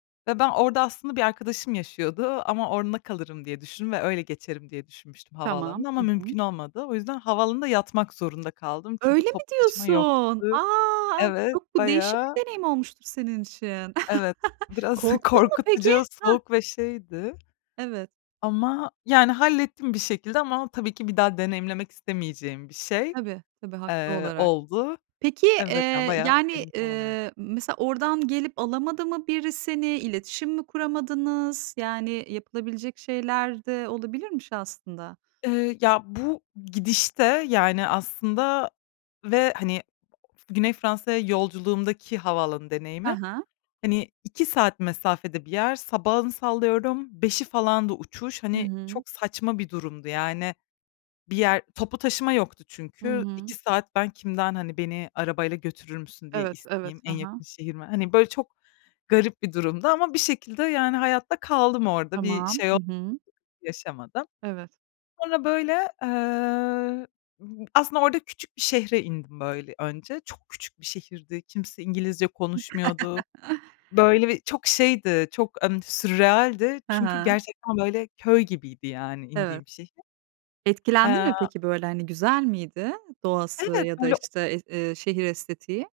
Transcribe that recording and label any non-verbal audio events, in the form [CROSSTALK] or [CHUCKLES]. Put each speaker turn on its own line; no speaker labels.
Ve ben orada aslında bir arkadaşım yaşıyordu ama onunla kalırım diye düşündüm ve öyle geçerim diye düşünmüştüm
Tamam.
havaalanına ama
Hı hı.
mümkün olmadı. O yüzden havaalanında yatmak zorunda kaldım çünkü
Öyle mi
toplu taşıma
diyorsun?
yoktu.
A!
Evet,
Çok bu değişik bir
bayağı
deneyim olmuştur senin için.
Evet,
[CHUCKLES]
biraz
Korktun mu peki?
korkutucu,
Ha
soğuk ve şeydi
Evet.
ama yani hallettim bir şekilde. Ama tabii ki bir daha deneyimlemek istemeyeceğim bir şey,
Tabii, tabii haklı
eee,
olarak.
oldu.
Peki,
Evet, yani,
eee,
bayağı
yani,
belim falan ağrı
eee, mesela oradan gelip alamadı mı biri seni, iletişim mi kuramadınız? Yani yapılabilecek şeyler de olabilirmiş aslında.
Eee, ya, bu gidişte, yani, aslında ve, hani, Güney Fransa'ya yolculuğumdaki havaalanı
Ha
deneyimim,
ha.
hani, 2 saat mesafede bir yer. Sabahın sallıyorum 05.00'i falandı uçuş.
I
Hani,
hı.
çok saçma bir durumdu yani bir yer Toplu taşıma yoktu
Hı
çünkü.
hı.
2 saat ben kimden, hani, "Beni arabayla götürür müsün?" diye
Evet, evet.
isteyeyim? En
Ha ha.
yakın şehir m Hani, böyle çok garip bir durumdu ama bir şekilde yani hayatta kaldım orada, bir
Tamam,
şey
hı
o
hı.
yaşamadım.
Evet.
Sonra, böyle, eee, m aslında orada küçük bir şehre indim, böyle, önce. Çok küçük bir şehirdi, kimse İngilizce konuşmuyordu.
[LAUGHS]
Böyle, bir çok şeydi, çok, ımm, sürrealdi
Hı
çünkü
hı.
gerçekten böyle köy gibiydi yani
Evet.
indiğim şehir.
Etkilendi
Eee
mi peki, böyle, hani, güzel miydi doğası
Evet
ya da,
böyle
işte, es eee, şehir estetiği?